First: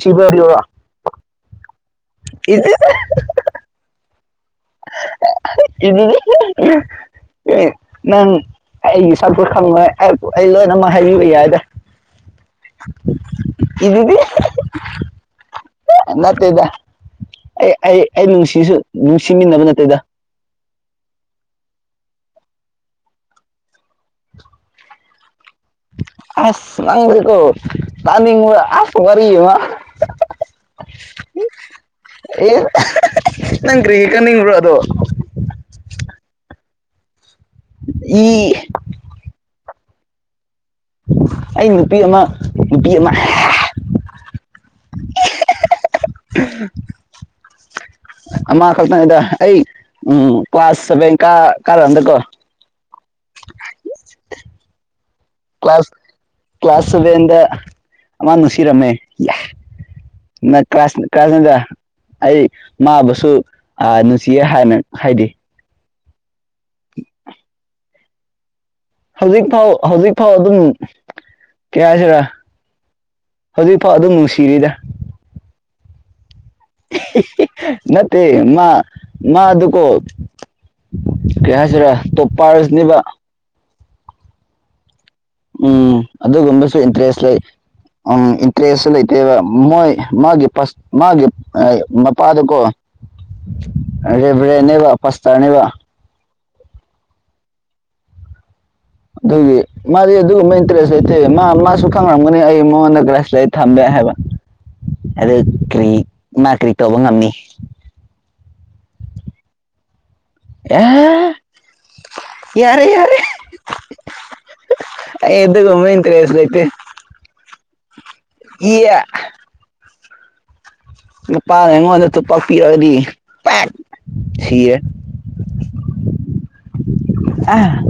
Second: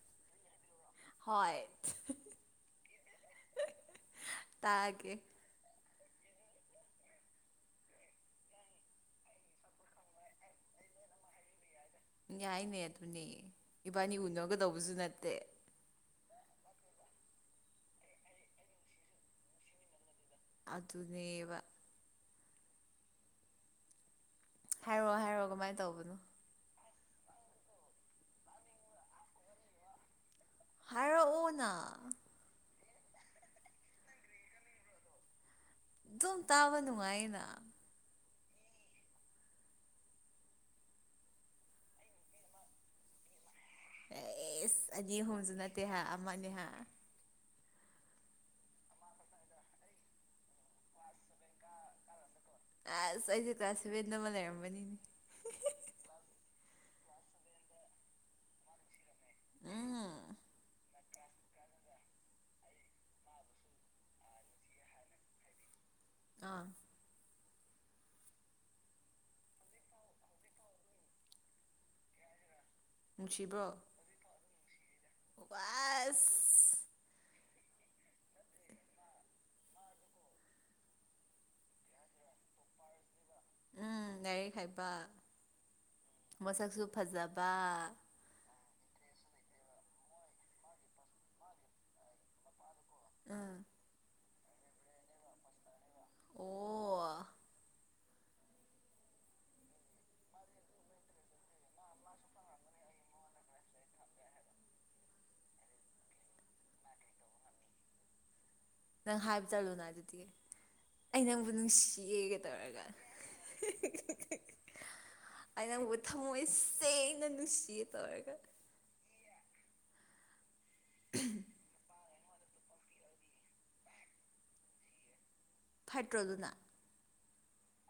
ꯁꯤꯕꯔꯤ ꯋꯥ [inaudible] ꯍꯣꯢ ꯏꯗꯤ [inaudible] ꯇꯥꯒꯦ ꯏ [inaudible] ꯑꯦ ꯅꯪ ꯑꯩꯒꯤ ꯁꯛꯁꯨ ꯈꯪꯉꯣꯏ ꯑꯩ ꯂꯣꯏꯅ ꯑꯃ ꯍꯥꯏꯕꯤꯕ ꯌꯥꯏꯗ ꯌꯥꯏꯅꯦ ꯑꯗꯨꯅꯦ ꯏꯕꯥꯅꯤ ꯏꯗꯨꯗꯤ ꯎꯅꯒꯗꯧꯕꯁꯨ ꯅꯠꯇꯦ ꯅꯠꯇꯦꯗ ꯑꯩ ꯑꯩ ꯑꯩ ꯅꯨꯡꯁꯤꯁꯨ ꯅꯨꯡꯁꯤꯃꯤꯟꯅꯕ ꯅꯠꯇꯦꯗ ꯑꯗꯨꯅꯦꯕ ꯍꯥꯏꯔꯛꯑꯣ ꯍꯥꯏꯔꯛꯑꯣ ꯀꯃꯥꯏꯅ ꯇꯧꯕꯅꯣ ꯑꯁ ꯅꯪꯁꯤꯀꯣ ꯇꯥꯅꯤꯡꯕ ꯑꯁ ꯋꯥꯔꯤ ꯑꯃꯥ ꯍꯥꯏꯔꯛꯑꯣꯅ ꯑꯦ ꯅꯪ ꯀꯔꯤ ꯇꯥꯅꯤꯡꯕꯔꯥ ꯑꯗꯣ ꯑꯗꯨꯝ ꯇꯥꯕ ꯅꯨꯡꯉꯥꯏꯅ ꯏ [inaudible] ꯑꯩ ꯅꯨꯄꯤ ꯑꯃ ꯅꯨꯄꯤ ꯑꯃ ꯑꯦꯁ ꯑꯅꯤ ꯑꯍꯨꯝꯁꯨ ꯅꯠꯇꯦ ꯍꯥ ꯑꯃꯅꯦ ꯍꯥ ꯑꯃ ꯈꯛꯇꯅꯤꯗ ꯑꯩ ꯎꯝ ꯀ꯭ꯂꯥꯁ ꯁꯚꯦꯟ ꯀ ꯀꯥꯔꯛꯒꯥꯟꯗꯀꯣ ꯑꯁ ꯑꯩꯁꯨ ꯀ꯭ꯂꯁꯕꯦꯟꯗ ꯑꯃ ꯂꯩꯔꯝꯕꯅꯤ ꯀ꯭ꯂꯥꯁ ꯀ꯭ꯂꯥꯁ ꯁꯚꯦꯟꯗ ꯑꯃ ꯅꯨꯡꯁꯤꯔꯝꯃꯦ ꯎꯝ [inaudible] ꯀꯥꯢꯅꯣꯗ ꯑꯩ ꯃꯥꯕꯨꯁꯨ ꯅꯨꯡꯁꯤꯌꯦ ꯍꯥꯏꯅ ꯍꯥꯏꯗꯤ ꯑꯥ [unintelligible] ꯍꯧꯖꯤꯛ ꯐꯥꯎ ꯍꯧꯖꯤꯛꯐꯥꯎ ꯑꯗꯨꯝ ꯀꯔꯤ ꯍꯥꯏꯁꯤꯔꯥ ꯍꯧꯖꯤꯛꯐꯥꯎ ꯑꯗꯨꯝ ꯅꯨꯡꯁꯤꯔꯤꯗ ꯋꯥꯏꯁ ꯍꯤ ꯍꯤ ꯅꯠꯇꯦ ꯃꯥ ꯃꯥ ꯗꯨꯀꯣ ꯀꯔꯤ ꯍꯥꯏꯁꯤꯔ ꯇꯣꯞ ꯄꯥꯔꯁꯅꯦꯕ ꯑꯪ ꯂꯥꯏꯔꯤꯛ ꯍꯩꯕ ꯎꯝ ꯑꯗꯨꯒꯨꯝꯕꯁꯨ ꯃꯁꯛꯁꯨ ꯏꯟꯇꯔꯦꯁ ꯂꯩ ꯐꯖꯕ ꯏꯟꯇꯔꯦꯁꯁꯨ ꯂꯩꯇꯦꯕ ꯃꯣꯏ ꯃꯥꯒꯤ ꯄꯥꯁ ꯃꯥꯒꯤ ꯃꯄꯥꯗꯣꯀꯣ ꯎꯝ ꯔꯦꯕ꯭ꯔꯦꯟꯅꯦꯕ ꯄꯥꯁꯇꯔꯅꯦꯕ ꯑꯣ ꯑꯗꯨꯒꯤ ꯃꯥꯗꯤ ꯑꯗꯨꯒꯨꯝꯕ ꯏꯟꯇꯔꯦꯁ ꯂꯩꯇꯦ ꯃꯥ ꯃꯥꯁꯨ ꯈꯪꯂꯝꯒꯅꯤ ꯑꯩ ꯃꯉꯣꯟꯗ ꯊꯝꯃꯦ ꯍꯥꯏꯕ ꯑꯗꯨ ꯀꯔꯤ ꯃꯥ ꯀꯔꯤ ꯇꯧꯕ ꯉꯝꯅꯤ ꯅꯪ ꯍꯥꯏꯕ ꯆꯠꯂꯨꯅ ꯑꯗꯨꯗꯤ ꯑꯦ ꯑꯩ ꯅꯪꯕꯨ ꯅꯨꯡꯁꯤꯌꯦꯒ ꯇꯧꯔꯒ ꯌꯥꯔꯦ ꯌꯥꯔꯦ ꯑꯩ ꯑꯗꯨꯒꯨꯝꯕ ꯅꯪꯕꯨ ꯏꯟꯇꯔꯦꯁ ꯊꯃꯣꯏ ꯂꯩꯇꯦ ꯁꯦꯡꯅ ꯅꯨꯡꯁꯤꯌꯦ ꯇꯧꯔꯒ [unintelligible] ꯅꯨꯄꯥꯅ ꯑꯩꯉꯣꯟꯗ ꯇꯣꯄꯥꯛ ꯄꯤꯔꯛꯑꯗꯤ ꯄꯥꯛ ꯁꯤꯔꯦ ꯐꯠꯇ꯭ꯔꯣ ꯑꯗꯨꯅ ꯑ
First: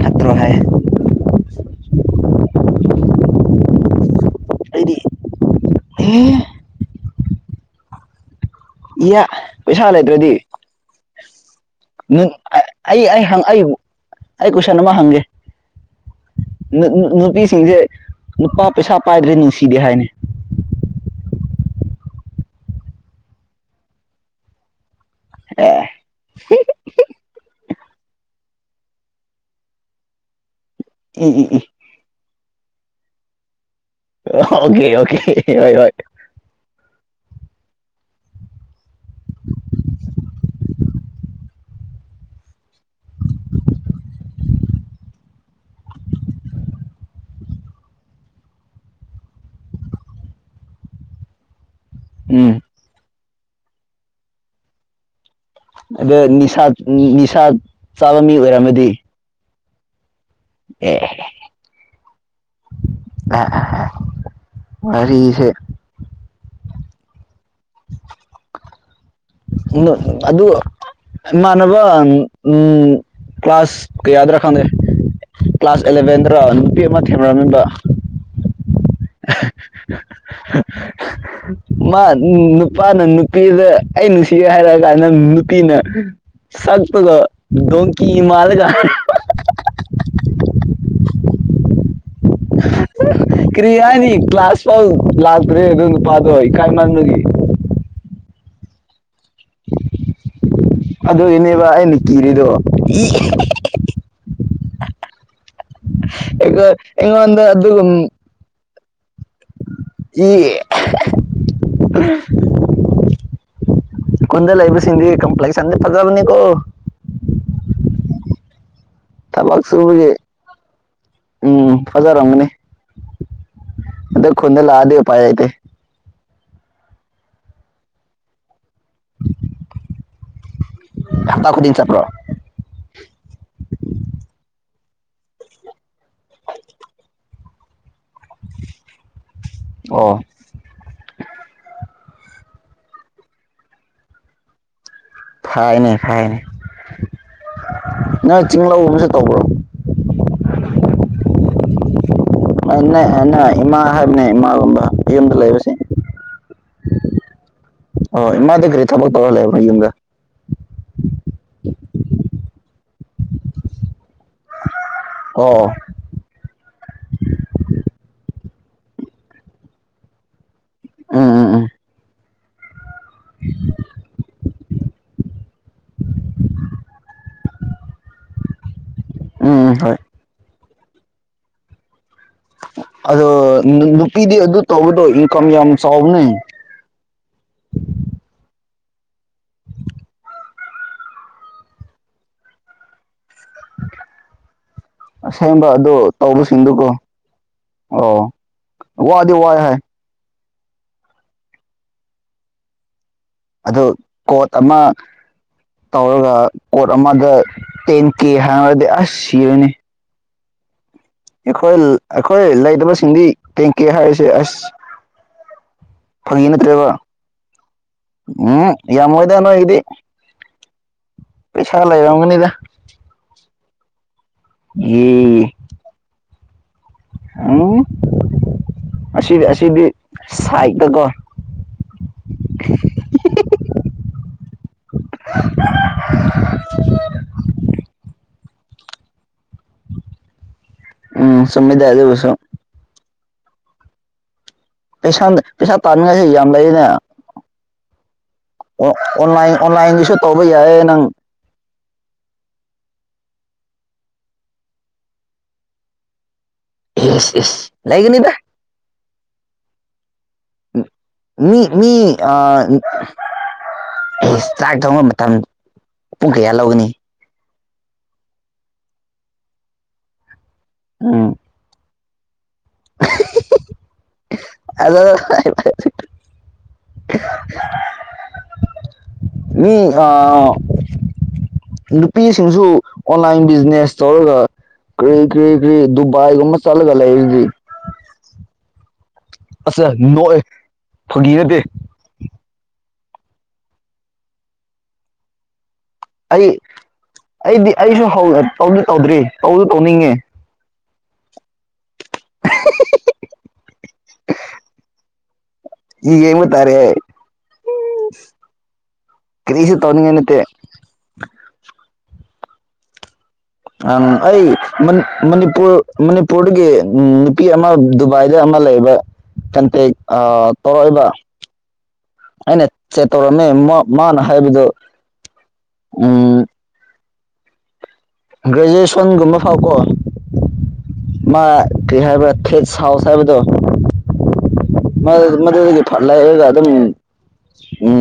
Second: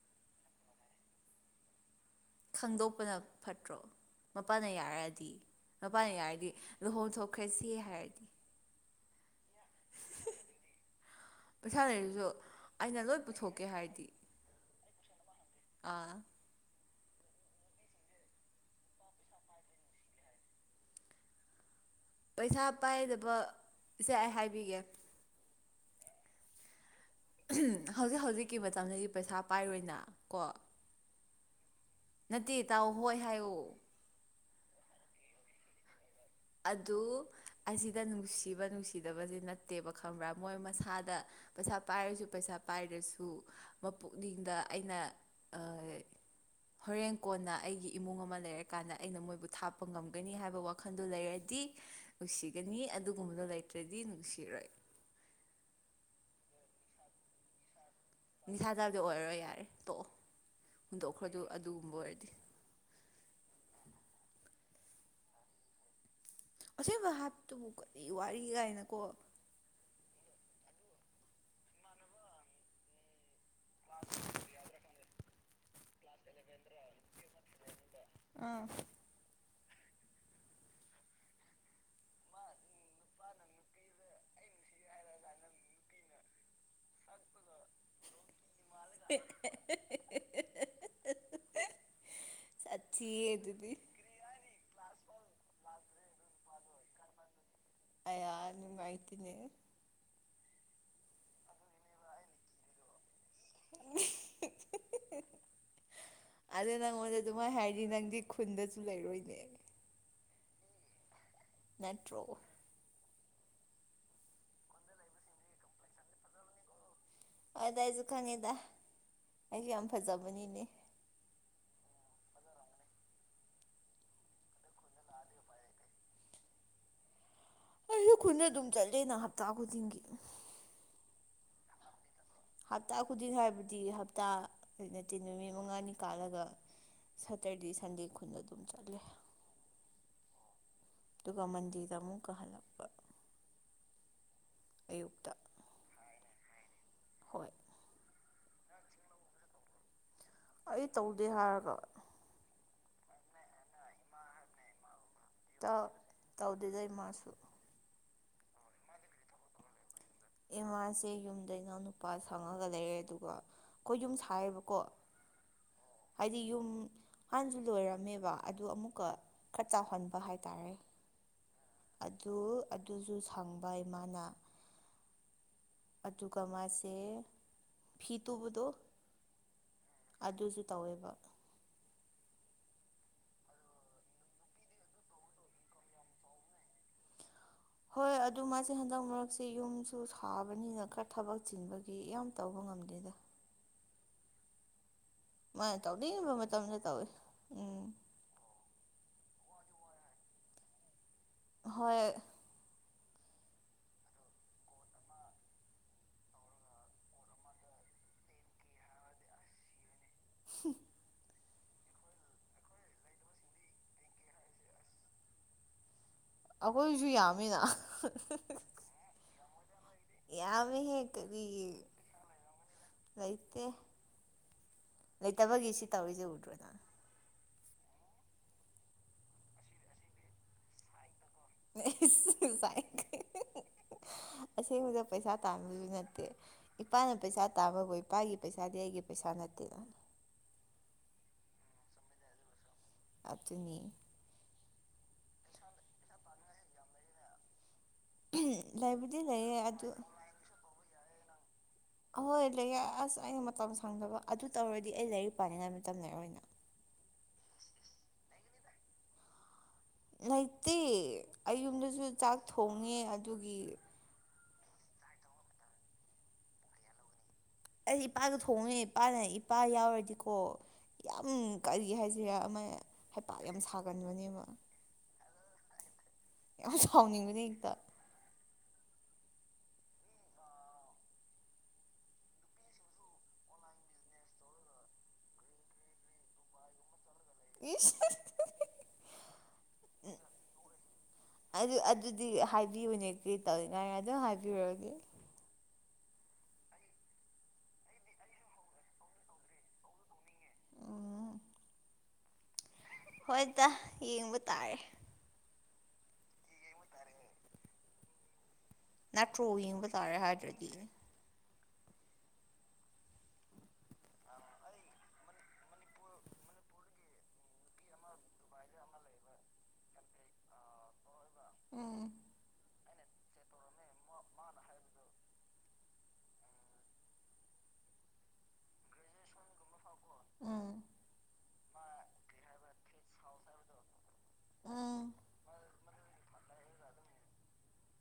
ꯐꯥꯠꯇ꯭ꯔꯣ ꯍꯥꯏ ꯈꯪꯗꯣꯛꯄꯅ ꯐꯠꯇ꯭ꯔꯣ ꯃꯄꯥꯥꯅ ꯑꯩꯗꯤ ꯌꯥꯔꯗꯤ ꯃꯄꯥꯥꯅ ꯑꯦ ꯌꯥꯔꯗꯤ ꯂꯨꯍꯣꯡꯊꯣꯛꯈ꯭ꯔꯁꯤ ꯍꯥꯏꯔꯗꯤ ꯏꯌꯥ ꯄꯩꯁꯥ ꯂꯩꯇ꯭ꯔꯗꯤ ꯄꯩꯁꯥ ꯂꯩꯔꯁꯨ ꯑꯩꯅ ꯑꯩ ꯂꯣꯏ ꯑꯩ ꯄꯨꯊꯣꯛꯀꯦ ꯍꯥꯏꯔꯗꯤ ꯑꯩ ꯀꯣꯏꯁꯟ ꯑꯃ ꯍꯪꯒꯦ ꯑꯥ ꯅꯨꯄꯤꯁꯤꯡꯁꯦ ꯅꯨꯄꯥ ꯄꯩꯁꯥ ꯄꯥꯏꯗ꯭ꯔꯗꯤ ꯅꯨꯡꯁꯤꯗꯦ ꯍꯥꯏꯅꯤ ꯄꯩꯁꯥ ꯄꯥꯏꯗꯕ ꯁꯦ ꯑꯩ ꯍꯥꯏꯕꯤꯒꯦ ꯑꯦ [inaudible] ꯍꯧꯖꯤꯛ ꯍꯧꯖꯤꯛꯀꯤ ꯃꯇꯝꯗꯗꯤ ꯄꯩꯁꯥ ꯄꯥꯏꯔꯣꯏꯅ ꯀꯣ ꯎꯝ ꯎꯝ ꯎꯝ ꯅꯠꯇꯦ ꯇꯥꯎꯑꯣ ꯍꯣꯏ ꯍꯥꯏꯌꯣ ꯑꯣꯀꯦ ꯑꯣꯀꯦ ꯍꯣꯏ ꯍꯣꯏ ꯑꯗꯨ ꯑꯁꯤꯗ ꯅꯨꯡꯁꯤꯕ ꯅꯨꯡꯁꯤꯗꯕꯁꯦ ꯅꯠꯇꯦꯕ ꯈꯪꯕ꯭ꯔꯥ ꯃꯣꯏ ꯃꯁꯥꯗ ꯄꯩꯁꯥ ꯄꯥꯏꯔꯁꯨ ꯄꯩꯁꯥ ꯄꯥꯏꯗꯔꯁꯨ ꯃꯄꯨꯛꯅꯤꯡꯗ ꯑꯩꯅ ꯑꯥ ꯍꯣꯔꯦꯟ ꯀꯣꯟꯅ ꯑꯩꯒꯤ ꯏꯃꯨꯡ ꯑꯃꯥ ꯂꯩꯔ ꯀꯥꯟꯗ ꯑꯩꯅ ꯃꯣꯏꯕꯨ ꯊꯥꯞꯄ ꯉꯝꯒꯅꯤ ꯍꯥꯏꯕ ꯋꯥꯈꯜ ꯗꯨ ꯂꯩꯔꯗꯤ ꯎꯝ ꯅꯨꯡꯁꯤꯒꯅꯤ ꯑꯗꯨꯒꯨꯝꯕꯗꯣ ꯂꯩꯇ꯭ꯔꯗꯤ ꯅꯨꯡꯁꯤꯔꯣꯏ ꯑꯗ ꯅꯤꯁꯥ ꯅꯤꯁꯥ ꯆꯥꯕ ꯃꯤ ꯅꯤꯁꯥ ꯆꯥꯕꯗꯤ ꯑꯣꯏꯔꯝꯃꯗꯤ ꯑꯣꯏꯔꯔꯣꯏ ꯌꯥꯔꯦ ꯇꯣꯛꯑꯣ ꯍꯨꯟꯗꯣꯛꯈ꯭ꯔꯣꯗꯨ ꯑꯗꯨ ꯑꯗꯨꯒꯨꯝꯕ ꯑꯣꯏꯔꯗꯤ ꯑꯥ ꯑꯥ ꯋꯥꯔꯤꯁꯦ ꯑꯁꯦꯡꯕ ꯍꯥꯏꯕꯇꯨꯕꯨ ꯀꯔꯤ ꯋꯥꯔꯤ ꯒꯥꯏꯅ ꯅꯣ ꯑꯗꯨ ꯏꯃꯥꯟꯅꯕ ꯎꯝ ꯀ꯭ꯂꯥꯁ ꯀꯌꯥꯗ꯭ꯔꯥ ꯈꯪꯗꯦ ꯀ꯭ꯂꯥꯁ ꯑꯦꯂꯚꯦꯟꯗ꯭ꯔꯥ ꯅꯨꯄꯤ ꯑꯃ ꯊꯦꯡꯅꯔꯝꯃꯦꯕ ꯑꯥ ꯃꯥ ꯅꯨꯄꯥꯅ ꯅꯨꯄꯤꯗ ꯑꯩ ꯅꯨꯡꯁꯤꯒꯦ ꯍꯥꯏꯔꯀꯥꯟꯗ ꯅꯪ ꯅꯨꯄꯤꯅ ꯁꯛ ꯇꯨꯒ ꯗꯣꯡꯀꯤ ꯃꯥꯟꯂꯒ [inaudible] ꯁꯥꯊꯤꯌꯦ ꯀꯔꯤ ꯑꯗꯨꯗꯤ ꯍꯥꯏꯅꯤ ꯀ꯭ꯂꯥꯁ ꯐꯥꯎ ꯂꯥꯛꯇ꯭ꯔꯦ ꯑꯗꯨ ꯅꯨꯄꯥꯥꯗꯣ ꯏꯀꯥꯏ ꯃꯟꯕꯒꯤ ꯑꯌꯥ ꯅꯨꯡꯉꯥꯏꯇꯦꯅꯦ ꯑꯗꯨꯏꯅꯦꯕ ꯑꯩꯅ ꯀꯤꯔꯤꯗꯣ ꯑꯗꯨ ꯑꯩꯈꯣꯏ ꯅꯪꯉꯣꯟꯗ ꯑꯗꯨꯃꯥꯏ ꯑꯩꯉꯣꯟꯗ ꯍꯥꯏꯔꯗꯤ ꯑꯗꯨꯒꯨꯝ ꯅꯪꯗꯤ ꯈꯨꯟꯗꯁꯨ ꯂꯩꯔꯣꯏꯅꯦ ꯅꯠꯇ꯭ꯔꯣ [inaudible] ꯈꯨꯟꯗ ꯂꯩꯕ ꯁꯤꯡꯗꯤ ꯀꯝꯄ꯭ꯂꯦꯛꯁꯟꯗꯤ ꯐꯖꯕꯅꯤ ꯀꯣ ꯑꯗꯤ ꯑꯩꯁꯨ ꯈꯪꯉꯦꯗ ꯊꯕꯛ ꯑꯩꯁꯨ ꯌꯥꯝ ꯁꯨꯕꯒꯤ ꯐꯖꯕꯅꯤꯅꯦ ꯎꯝ ꯐꯖꯥꯔꯝꯒꯅꯤ ꯑꯗꯣ ꯈꯨꯟꯗ ꯂꯛꯑꯗꯤ ꯎꯄꯥꯏ ꯂꯩꯇꯦ ꯑꯩꯖꯨ ꯈꯨꯟꯗ ꯑꯗꯨꯝ ꯆꯠꯂꯦꯅ ꯍꯞꯇꯥ ꯈꯨꯗꯤꯡꯒꯤ ꯍꯞꯇꯥ ꯈꯨꯗꯤꯡ ꯆꯠꯄ꯭ꯔꯣ ꯍꯞꯇꯥ ꯈꯨꯗꯤꯡ ꯍꯥꯏꯕꯗꯤ ꯍꯞꯇꯥ ꯅꯠꯇꯦ ꯅꯨꯃꯤꯠ ꯃꯉꯥꯅꯤ ꯀꯥꯜꯂꯒ ꯁꯥꯇꯔꯗꯦ ꯁꯟꯗꯦ ꯈꯨꯟꯗ ꯑꯗꯨꯝ ꯆꯠꯂꯦ ꯑꯣ ꯑꯗꯨꯒ ꯃꯟꯗꯦꯗ ꯑꯃꯨꯛꯀ ꯍꯟꯂꯛꯄ ꯑꯌꯨꯛꯇ ꯐꯥꯏꯌꯦꯅꯦ ꯐꯥꯏꯌꯦꯅꯦ ꯍꯣꯏ ꯅꯪ ꯆꯤꯡꯂꯧ ꯒꯨꯝꯕꯁꯨ ꯇꯧꯕ꯭ꯔꯣ ꯑꯩ ꯇꯧꯗꯦ ꯍꯥꯏꯔꯒ ꯅ [unintelligible] ꯏꯃꯥ ꯍꯥꯏꯕꯅꯦ ꯏꯃꯥꯒꯨꯝꯕ ꯌꯨꯝꯗ ꯂꯩꯕꯁꯤꯡ ꯇꯧꯗꯦꯗ ꯏꯃꯥꯁꯨ ꯍꯣꯏ ꯏꯃꯥꯗꯤ ꯀꯔꯤ ꯊꯕꯛ ꯇꯧꯔꯒ ꯂꯩꯕꯔꯥ ꯌꯨꯝꯗ ꯏꯃꯥꯁꯦ ꯌꯨꯝꯗ ꯏꯅꯥꯎꯅꯨꯞ ꯄꯥ ꯁꯪꯉꯥꯒ ꯂꯩꯔꯦ ꯑꯗꯨꯒ ꯑꯥꯈꯣꯏ ꯌꯨꯝ ꯁꯥꯏꯌꯦꯕꯀꯣ ꯑꯣ ꯍꯥꯏꯗꯤ ꯌꯨꯝ ꯍꯥꯟꯅꯁꯨ ꯂꯣꯏꯔꯝꯃꯦꯕ ꯑꯗꯨ ꯑꯃꯨꯛꯀ ꯈꯔ ꯆꯥꯎꯍꯟꯕ ꯍꯥꯏꯇꯥꯔꯦ ꯎꯝ ꯎꯝ ꯎꯝ ꯑꯗꯨ ꯑꯗꯨꯖꯨ ꯁꯪꯕ ꯏꯃꯥꯅ ꯑꯗꯨꯒ ꯃꯥꯁꯦ ꯐꯤ ꯇꯨꯕꯗꯣ ꯎꯝ ꯎꯝ ꯍꯣꯏ ꯑꯗꯨꯖꯨ ꯇꯧꯋꯦꯕ ꯑꯗꯣ ꯅꯨ ꯅꯨꯄꯤꯗꯤ ꯑꯗꯨ ꯇꯧꯕꯗꯣ ꯏꯟꯀꯝ ꯌꯥꯝ ꯆꯥꯎꯕꯅꯦ ꯍꯣꯏ ꯑꯗꯨ ꯃꯥꯁꯦ ꯍꯟꯗꯛ ꯃꯔꯛꯁꯦ ꯌꯨꯝꯁꯨ ꯁꯥꯕ ꯅꯤꯅ ꯈꯔ ꯊꯕꯛ ꯆꯤꯟꯕꯒꯤ ꯌꯥꯝ ꯇꯧꯕ ꯉꯝꯗꯦꯗ ꯑꯁꯦꯡꯕ ꯃꯥꯅ ꯑꯗꯨ ꯇꯧꯅꯤꯡꯕ ꯃꯇꯝꯗ ꯇꯧꯕꯁꯤꯡꯗꯨꯀꯣ ꯇꯧꯋꯤ ꯎꯝ ꯑꯣ ꯋꯥꯗꯤ ꯋꯥꯏ ꯍꯥꯏ ꯍꯣꯏ ꯑꯗꯨ ꯀꯣꯠ ꯑꯃ ꯇꯧꯔꯒ ꯀꯣꯔꯠ ꯑꯃꯗ ꯇꯦꯟ ꯀꯦ ꯍꯥꯏꯔꯗꯤ ꯑꯁ ꯁꯤꯔꯅꯤ ꯍ [inaudible] ꯑꯩꯈꯣꯏ ꯑꯩꯈꯣꯏ ꯂꯩꯇꯕꯁꯤꯡꯗꯤ ꯇꯦꯡꯀꯦ ꯍꯥꯏꯔꯤꯁꯦ ꯑꯁ ꯐꯒꯤ ꯅꯠꯇ꯭ꯔꯦꯕ ꯑꯩꯈꯣꯏꯁꯨ ꯌꯥꯝꯃꯤꯅ ꯎꯝ ꯌꯥꯝꯃꯣꯏꯗ ꯅꯣꯏꯒꯤꯗꯤ ꯌꯥꯝꯉꯦꯍꯦ ꯀꯔꯤꯒꯤ ꯄꯩꯁꯥ ꯂꯩꯔꯝꯒꯅꯤꯗ ꯂꯩꯥꯇꯦ ꯂꯩꯇꯕꯒꯤ ꯁꯤ ꯇꯧꯔꯤꯁꯦ ꯎꯗ꯭ꯔꯣꯅ ꯎ ꯑꯁꯤꯗꯤ ꯑꯁꯤꯗꯤ ꯁꯥꯏꯇꯀꯣ ꯑꯁꯦꯡꯕꯗ ꯄꯩꯁꯥ ꯇꯥꯟꯕꯁꯨ ꯅꯠꯇꯦ ꯏꯄꯥꯅ ꯄꯩꯁꯥ ꯇꯥꯕꯕꯨ ꯏꯄꯥꯒꯤ ꯄꯩꯁꯥꯗꯤ ꯑꯩꯒꯤ ꯄꯩꯁꯥ ꯅꯠꯇꯦꯗꯅ ꯎꯝ ꯆꯨꯝꯃꯤꯗ ꯑꯗꯨꯁꯨ ꯑꯗꯨꯅꯤ ꯄꯩꯁꯥ ꯄꯩꯁꯥ ꯇꯥꯅꯤꯡꯉꯥꯏꯁꯤ ꯌꯥꯝ ꯂꯩꯔꯤꯅꯦ ꯑꯣ ꯂꯩꯕꯨꯗꯤ ꯑꯣꯟꯂꯥꯏꯟ ꯂꯩꯌꯦ ꯑꯗꯨ ꯑꯣꯟꯂꯥꯏꯟꯒꯤꯁꯨ ꯇꯧꯕ ꯌꯥꯏꯌꯦ ꯅꯪ ꯑꯍꯣꯏ ꯂꯩꯌꯦ ꯑꯁ ꯑꯩꯅ ꯃꯇꯝ ꯁꯪꯗꯕ ꯑꯗꯨ ꯇꯧꯔꯗꯤ ꯑꯩ ꯂꯩꯔꯤꯛ ꯄꯥꯅꯤꯡꯉꯥꯏ ꯃꯇꯝ ꯂꯩꯔꯔꯣꯏꯅ ꯌꯦꯁ ꯌꯦꯁ ꯂꯩꯒꯅꯤꯗ ꯂꯩꯇꯦ ꯑꯩ ꯃꯤ ꯌꯨꯝꯗꯁꯨ ꯃꯤ ꯆꯥꯛ ꯊꯣꯡꯉꯦ ꯑꯗꯨꯒꯤ ꯑꯦ ꯆꯥꯛ ꯊꯣꯡꯕ ꯃꯇꯝ ꯄꯨꯡ ꯀꯌꯥ ꯂꯧꯒꯅꯤ ꯑꯩ ꯏꯄꯥꯗꯣ ꯊꯣꯡꯉꯦ ꯏꯄꯥꯅ ꯏꯄꯥ ꯌꯥꯎꯔꯗꯤꯀꯣ ꯌꯥꯝ ꯎꯝ ꯀꯔꯤ ꯍꯥꯏꯁꯤꯔ ꯑꯃ ꯍꯥꯏ ꯄꯥ ꯌꯥꯝ ꯁꯥꯒꯟꯕꯅꯦꯕ ꯑꯗ ꯌꯥꯝ ꯁꯥꯎꯅꯤꯡꯕꯗꯤ ꯍꯦꯛꯇ ꯃꯤ ꯑ ꯅꯨꯄꯤꯁꯤꯡꯁꯨ ꯑꯣꯟꯂꯥꯏꯟ ꯕꯤꯖꯤꯅꯦꯁ ꯇꯧꯔꯒ ꯀꯔꯤ ꯀꯩ ꯀꯔꯤ ꯗꯨꯕꯥꯏꯒꯨꯝꯕ ꯆꯠꯂꯒ ꯂꯩ ꯍꯧꯗꯤ ꯏ ꯑꯁ ꯅꯣꯛꯑꯦ ꯐꯥꯒꯤꯔꯗꯤꯦ ꯑꯗꯨ ꯑꯗꯨꯗꯤ ꯍꯥꯏꯕꯤꯌꯨꯅꯦ ꯀꯩ ꯇꯧꯅꯤꯡꯉꯥꯏ ꯑꯗꯨꯝ ꯍꯥꯏꯕꯤꯔꯨꯔꯒꯦ ꯑꯩ ꯑꯩꯗꯤ ꯑꯩꯁꯨ ꯇꯧꯗꯤ ꯇꯧꯗ꯭ꯔꯤ ꯇꯧꯁꯨ ꯇꯧꯅꯤꯡꯉꯦ ꯑ [unintelligible] ꯍꯣꯏꯗ ꯌꯦꯡꯕ ꯇꯥꯔꯦ ꯍꯒꯦꯃ ꯇꯔꯦ ꯅꯦꯠꯇ꯭ꯔꯣ ꯌꯦꯡꯕ ꯇꯥꯔꯦ ꯍꯥꯏꯗ꯭ꯔꯗꯤꯅꯦ ꯑꯪ ꯑꯩ ꯃꯅꯤꯄꯨꯔ ꯃꯅꯤꯄꯨꯔꯗꯒꯤ ꯎ ꯅꯨꯄꯤ ꯑꯃ ꯗꯨꯕꯥꯏꯗ ꯑꯃ ꯂꯩꯕ ꯀꯟꯇꯦꯛ ꯇꯧꯔꯛꯏꯕ ꯎꯝ ꯑꯩꯅ ꯆꯦ ꯇꯧꯔꯝꯃꯦ ꯃꯥꯅ ꯍꯥꯏꯕꯗꯨ ꯎꯝ ꯒ꯭ꯔꯦꯖꯨꯑꯦꯁꯟꯒꯨꯝꯕ ꯐꯥꯎꯀꯣ ꯑꯥ ꯃꯥ ꯀꯩ ꯍꯥꯏꯕ꯭ꯔꯥ ꯐꯦꯠ ꯁꯥꯎꯁ ꯍꯥꯏꯕꯗꯣ ꯎꯝ ꯃꯗꯨꯗꯒꯤ ꯐꯠ ꯂꯥꯏꯑꯒ ꯑꯗꯨꯝ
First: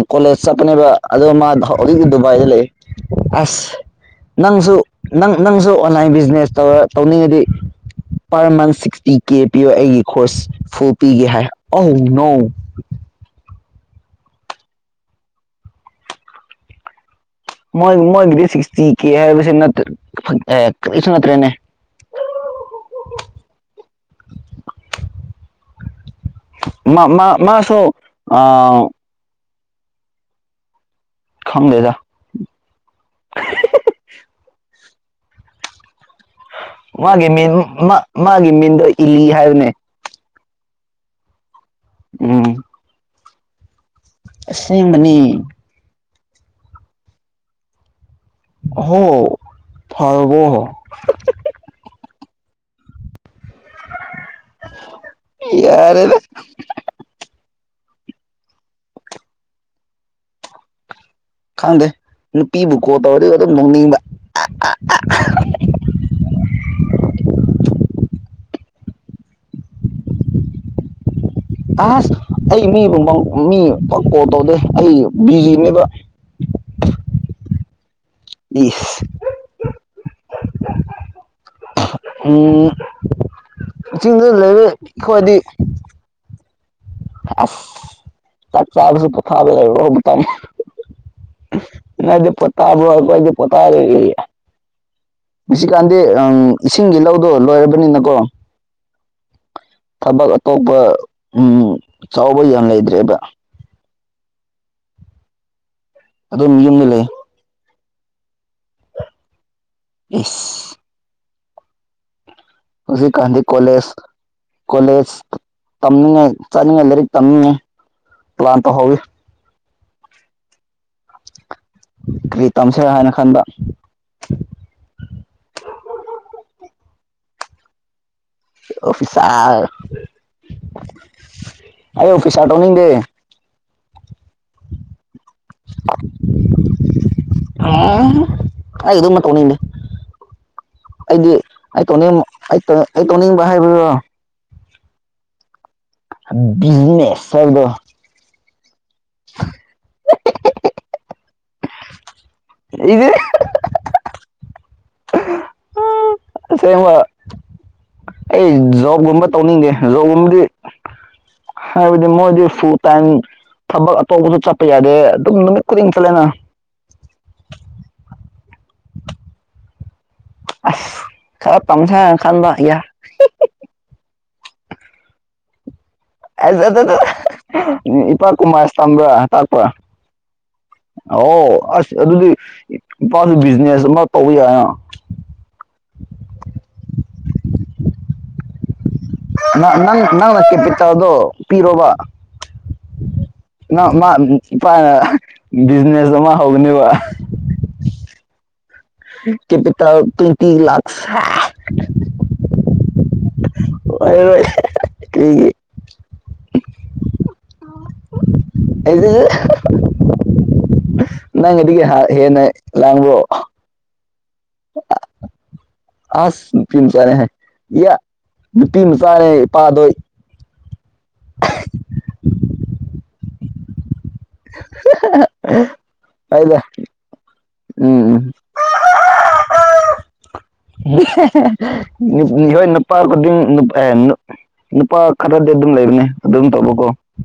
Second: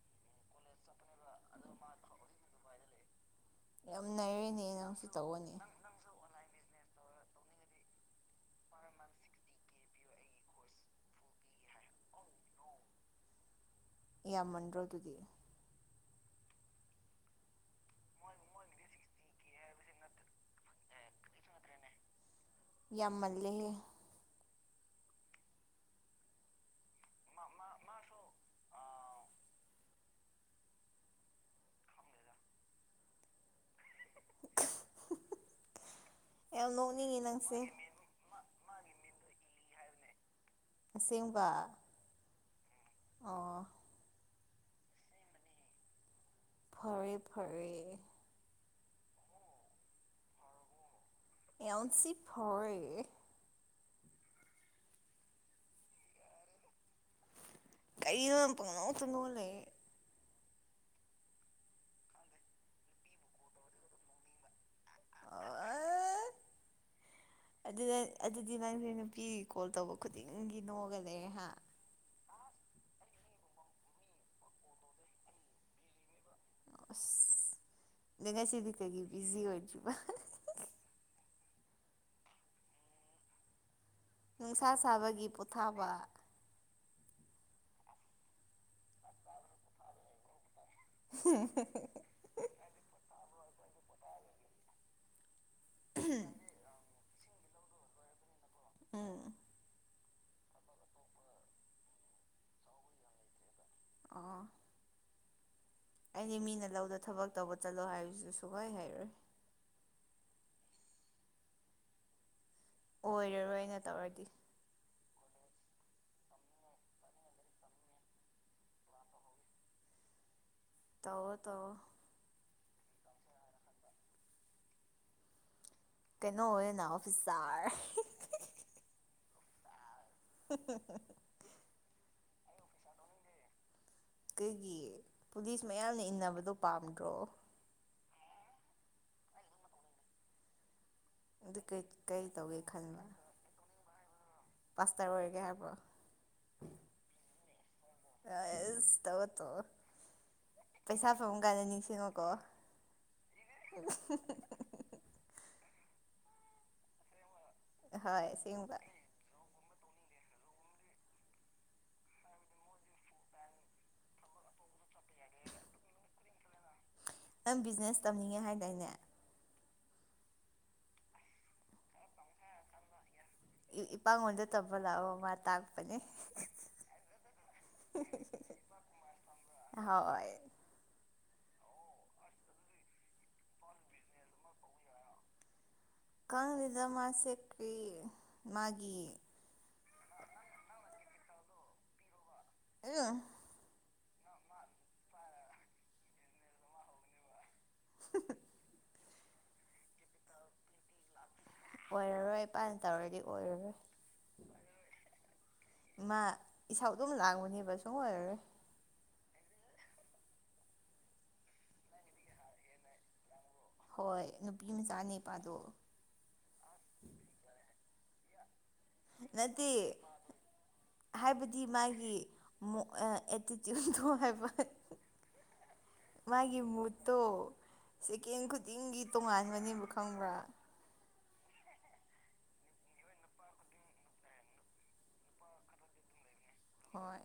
ꯀꯣꯂꯦꯖ ꯆꯠꯄꯅꯦꯕ ꯑꯗ ꯃꯥ ꯍꯧꯖꯤꯛꯇꯛꯇꯤ ꯗꯨꯕꯥꯏꯗ ꯂꯩ ꯑꯁ ꯌꯥꯝ ꯅꯩꯔꯦꯅꯦ ꯅꯪꯁꯨ ꯅꯪ ꯇꯧꯑꯣꯅꯦ ꯅꯪꯁꯨ ꯑꯣꯟꯂꯥꯏꯟ ꯕꯤꯖꯤꯅꯦꯁ ꯇꯧꯔ ꯇꯧꯅꯤꯡꯉꯗꯤ ꯄꯔ ꯃꯟ ꯁꯤꯛꯁꯇꯤ ꯀꯦ ꯄꯤꯌꯣ ꯑꯩꯒꯤ ꯈꯁ ꯐꯨ ꯄꯤꯒꯦ ꯍꯥꯏ ꯑ ꯅꯧ ꯏꯃꯟꯗ꯭ꯔꯣ ꯑꯗꯨꯗꯤ ꯣꯏ ꯃꯣꯏꯒꯤꯗꯤ ꯁꯤꯛꯁꯇꯤ ꯀꯦ ꯍꯥꯏꯕꯁꯦ ꯀꯔꯤꯁꯨ ꯅꯠꯇ꯭ꯔꯦꯅꯦ ꯌꯥꯝꯃꯜꯂꯦꯍꯦ ꯃꯥ ꯃꯥ ꯃꯥ ꯃꯥꯁꯨ ꯑ ꯈꯪꯗꯦꯗ ꯌꯥꯝ ꯅꯣꯛꯅꯤꯡꯉꯤ ꯃꯥꯒꯤ ꯃꯤꯟ ꯅꯪꯁꯦ ꯃꯥꯒꯤ ꯃꯤꯟꯗꯣ ꯏꯂꯤ ꯍꯥꯏꯕꯅꯦ ꯑꯁꯦꯡꯕ ꯎꯝ ꯑ ꯏꯁꯂꯤꯃꯅꯤ ꯐꯔꯦ ꯐꯔꯦ ꯍ ꯐꯔꯒꯣ ꯍ ꯑꯦꯎꯟꯁꯤꯤ ꯐꯔ ꯌꯥꯔꯦꯅꯦ ꯀꯩꯄꯉꯅꯣ ꯆꯅꯣ ꯂꯩꯦ ꯈꯪꯗꯦ ꯅꯨꯄꯤꯕꯨ ꯀꯣꯜ ꯇꯧꯔꯗꯤ ꯑꯗꯨꯝ ꯅꯣꯡꯅꯤꯡꯕ ꯑꯣ ꯑꯗꯨꯗ ꯑꯗꯨꯗꯤ ꯅꯪꯁꯦ ꯅꯨꯄꯤ ꯀꯣꯜ ꯇꯧꯕ ꯈꯨꯗꯤꯡꯒꯤ ꯅꯣꯛꯑꯒ ꯂꯩꯔꯦꯍ ꯑꯁ ꯑꯩ ꯃꯤꯕꯨ ꯃꯤ ꯀꯣꯜ ꯇꯧꯗꯦ ꯑꯩ ꯕꯤꯖꯤꯅꯦꯕ ꯑꯁ ꯑ ꯉꯁꯤꯗꯤ ꯏꯁ ꯀꯩꯒꯤ ꯕꯤꯖꯤ ꯑꯣꯏꯗ꯭ꯔꯤꯕ ꯎꯝ ꯆꯤꯡꯗ ꯂꯩꯔꯦ ꯑꯩꯈ꯭ꯋꯥꯗꯤ ꯋꯥ ꯑꯁ ꯆꯥꯛ ꯆꯥꯕꯁꯨ ꯀꯊꯥꯕ ꯂꯩꯣ ꯇꯅꯤ ꯍ ꯅꯗꯤ ꯄꯠꯇꯥꯕ ꯑꯣꯏꯣꯏꯗꯤ ꯄꯠꯇꯥ ꯃꯁꯤꯀꯥꯟꯗꯤ ꯏꯁꯤꯡꯒꯤ ꯂꯧꯗꯣ ꯂꯣꯏꯔꯕꯅꯤꯅꯀꯣ ꯎꯝ ꯊꯕꯛ ꯑꯇꯣꯞꯄ ꯎꯝ ꯆꯥꯎꯕ ꯌꯥꯝ ꯂꯩꯇ꯭ꯔꯦꯕ ꯑꯣ ꯑꯩꯗꯤ ꯑꯗꯨꯝ ꯃꯤꯅ ꯌꯨꯝꯗ ꯂꯧꯗ ꯂꯩ ꯊꯕꯛ ꯇꯧꯕ ꯆꯠꯂꯣ ꯍꯥꯏꯕꯗꯨ ꯁꯨꯛꯍꯩ ꯍꯩꯔꯣꯏ ꯏꯁ ꯍꯧꯖꯤꯀꯥꯟꯗꯤ ꯑꯣꯏꯔꯔꯣꯏꯅ ꯀꯣꯂꯦꯖ ꯇꯧꯔꯗꯤ ꯀꯣꯂꯦꯖ ꯇꯝꯅꯤꯡꯉꯥꯏ ꯆꯠꯅꯤꯡꯉꯥꯏ ꯂꯥꯏꯔꯤꯛ ꯇꯝꯅꯤꯡꯉꯥꯏ ꯄ꯭ꯂꯥꯟ ꯇꯧꯍꯧꯋꯤ ꯇꯧꯑꯣ ꯇꯧꯑꯣ ꯀꯔꯤ ꯇꯝꯁꯦꯔꯥ ꯍꯥꯏꯅ ꯈꯟꯕ ꯀꯩꯅꯣ ꯑꯣꯏꯌꯣꯅ ꯑꯣꯐꯤꯁꯥꯔ ꯑꯣꯐꯤꯁꯥꯔ ꯑꯩ ꯑꯣꯐꯤꯁꯥꯔ ꯇꯧꯅꯤꯡꯗꯦ ꯀꯩꯒꯤ ꯄꯨꯂꯤꯁ ꯃꯌꯥꯝꯅ ꯏꯟꯅꯕꯗꯣ ꯄꯥꯝꯗ꯭ꯔꯣ ꯑꯩ ꯑꯗꯨꯝꯕ ꯇꯧꯅꯤꯡꯗꯦ ꯑꯩꯗꯤ ꯑꯗꯨ ꯀꯩ ꯑꯩ ꯇꯧꯅꯤꯡ ꯀꯩ ꯇꯧꯒꯦ ꯑꯩ ꯇ ꯈꯟꯕ ꯑꯩ ꯇꯧꯅꯤꯡꯕ ꯍꯥꯏꯕꯗꯣ ꯄꯥꯁꯇꯔ ꯑꯣꯏꯔꯒꯦ ꯍꯥꯏꯕ꯭ꯔꯣ ꯕꯤꯖꯤꯅꯦꯁ ꯍꯥꯏꯕꯗꯣ ꯑꯁ ꯇꯧꯑꯣ ꯇꯧꯑꯣ ꯄꯩꯁꯥ ꯐꯪꯕ ꯀꯥꯟꯗ ꯅꯤꯡꯁꯤꯡꯉꯛ ꯑꯣꯀꯣ [inaudible] [inaudible] ꯑꯁꯦꯡꯕ ꯍꯣꯏ ꯑꯩ ꯑꯁꯦꯡꯕ ꯖꯣꯕꯒꯨꯝꯕ ꯇꯧꯅꯤꯡꯗꯦ ꯖꯣꯕꯒꯨꯝꯕꯗꯤ ꯍꯥꯏꯕꯗꯤ ꯃꯣꯏꯗꯤ ꯐꯨꯜ ꯇꯥꯏꯝ ꯊꯕꯛ ꯑꯇꯣꯞꯄꯁꯨ ꯆꯠꯄ ꯌꯥꯗꯦ ꯑꯗꯨꯝ ꯅꯨꯃꯤꯠ ꯈꯨꯗꯤꯡ ꯆꯠꯂꯦꯅ ꯅꯪ ꯕꯤꯖꯤꯅꯦꯁ ꯇꯝꯅꯤꯡꯉꯦ ꯍꯥꯏꯗꯥꯏꯅꯦ ꯑꯁ ꯈꯔ ꯇꯝꯁꯤꯔ ꯍꯥꯏꯅ ꯈꯟꯕ ꯏ ꯏꯄꯥꯉꯣꯟꯗ ꯇꯝꯕ ꯂꯥꯛꯑꯣ ꯃꯥ ꯇꯥꯛꯄꯅꯤ ꯏ ꯏꯄꯥ ꯀꯨꯝꯃꯁ ꯇꯝꯕ꯭ꯔꯥ ꯇꯥꯛꯄ꯭ꯔꯥ ꯍꯣꯏ ꯑꯣ ꯑꯁ ꯑꯗꯨꯗꯤ ꯏꯄꯥꯁꯨ ꯕꯤꯖꯤꯅꯦꯁ ꯑꯃ ꯇꯧꯕ ꯌꯥꯏꯅ ꯈꯪꯗꯦꯗꯥ ꯃꯥꯁꯤ ꯀꯔꯤ ꯃꯥꯒꯤ ꯅꯪ ꯅꯪꯅ ꯅꯪꯅ ꯀꯦꯄꯤꯇꯦꯜꯗꯣ ꯄꯤꯔꯣꯕ ꯑꯦ ꯅꯪ ꯃꯥ ꯏꯄꯥꯅ ꯕꯤꯖꯤꯅꯦꯁ ꯑꯃ ꯍꯧꯒꯅꯤꯕ ꯀꯦꯄꯤꯇꯜ ꯇꯤ ꯂꯥꯛꯁ ꯑꯣꯏꯔꯔꯣꯏ ꯏꯄꯥꯅ ꯇꯧꯔꯗꯤ ꯑꯣꯏꯔꯔꯣꯏ ꯑꯣꯏꯔꯣꯏ ꯀꯔꯤꯒꯤ ꯃꯥ ꯏꯁꯧ ꯑꯗꯨꯝ ꯂꯥꯡꯕꯅꯦꯕ ꯁꯨꯡ ꯑꯣꯏ ꯑꯣꯏꯔꯣꯏ ꯅꯪꯒꯤꯗꯒꯤ ꯍꯥ ꯍꯦꯟꯅ ꯂꯥꯡꯕ꯭ꯔꯣ ꯍꯣꯏ ꯅꯨꯄꯤ ꯃꯆꯥꯅꯦ ꯏꯄꯥꯗꯣ ꯑꯁ ꯅꯨꯄꯤ ꯃꯆꯥꯅꯦ ꯍꯥꯏ ꯌꯥ ꯅꯨꯄꯤ ꯃꯆꯥꯅꯦ ꯅꯠꯇꯦ ꯏꯄꯥꯥꯗꯣ ꯍꯥꯏꯕꯗꯤ ꯃꯥꯒꯤ ꯃꯣ ꯑꯥ ꯑꯦꯇꯤꯇ꯭ꯌꯨꯠꯇꯣ ꯍꯥꯏꯕ ꯑꯩꯗ ꯃꯥꯒꯤ ꯃꯨꯠꯇꯣ ꯎꯝ ꯁꯦꯀꯦꯟ ꯈꯨꯗꯤꯡꯒꯤ ꯇꯣꯉꯥꯟꯕꯅꯦꯕ ꯈꯪꯕ꯭ꯔꯥ ꯍꯣꯏ ꯅꯨꯄꯥ ꯈꯨꯗꯤꯡ ꯅꯨꯄꯥ ꯈꯔꯗꯤ ꯑꯗꯨꯝ ꯂꯩꯕꯅꯦ ꯑꯗꯨꯝ ꯇꯧꯕ ꯍꯣꯏ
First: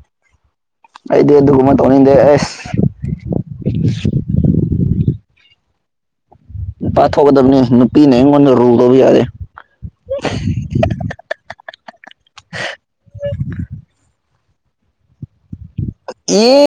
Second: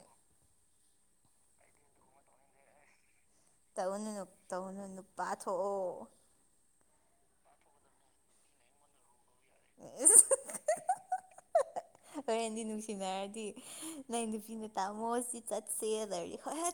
ꯑꯩꯗꯤ ꯑꯗꯨꯒꯨꯝꯕ ꯇꯧꯅꯤꯡꯗꯦ ꯑꯦꯁ ꯇꯧꯒꯅꯨ ꯇꯧꯒꯅꯨ ꯅꯨꯄꯥ ꯊꯣꯛꯑꯣ ꯅꯨꯄꯥꯊꯣꯛꯀꯗꯕꯅꯤ ꯅꯨꯄꯤꯅꯦ ꯑꯩꯉꯣꯟꯗ ꯔꯨꯜ ꯇꯧꯕ ꯌꯥꯗꯦ [inaudible] ꯍꯣꯔꯦꯟꯗꯤ ꯅꯨꯡꯁꯤꯅꯔꯗꯤ ꯅꯣꯏ ꯅꯨꯄꯤꯅ ꯇꯥꯃꯣ ꯁꯤ ꯆꯠꯁꯦ ꯂꯩꯔꯗꯤ ꯑꯦ ꯍꯣꯏ ꯍ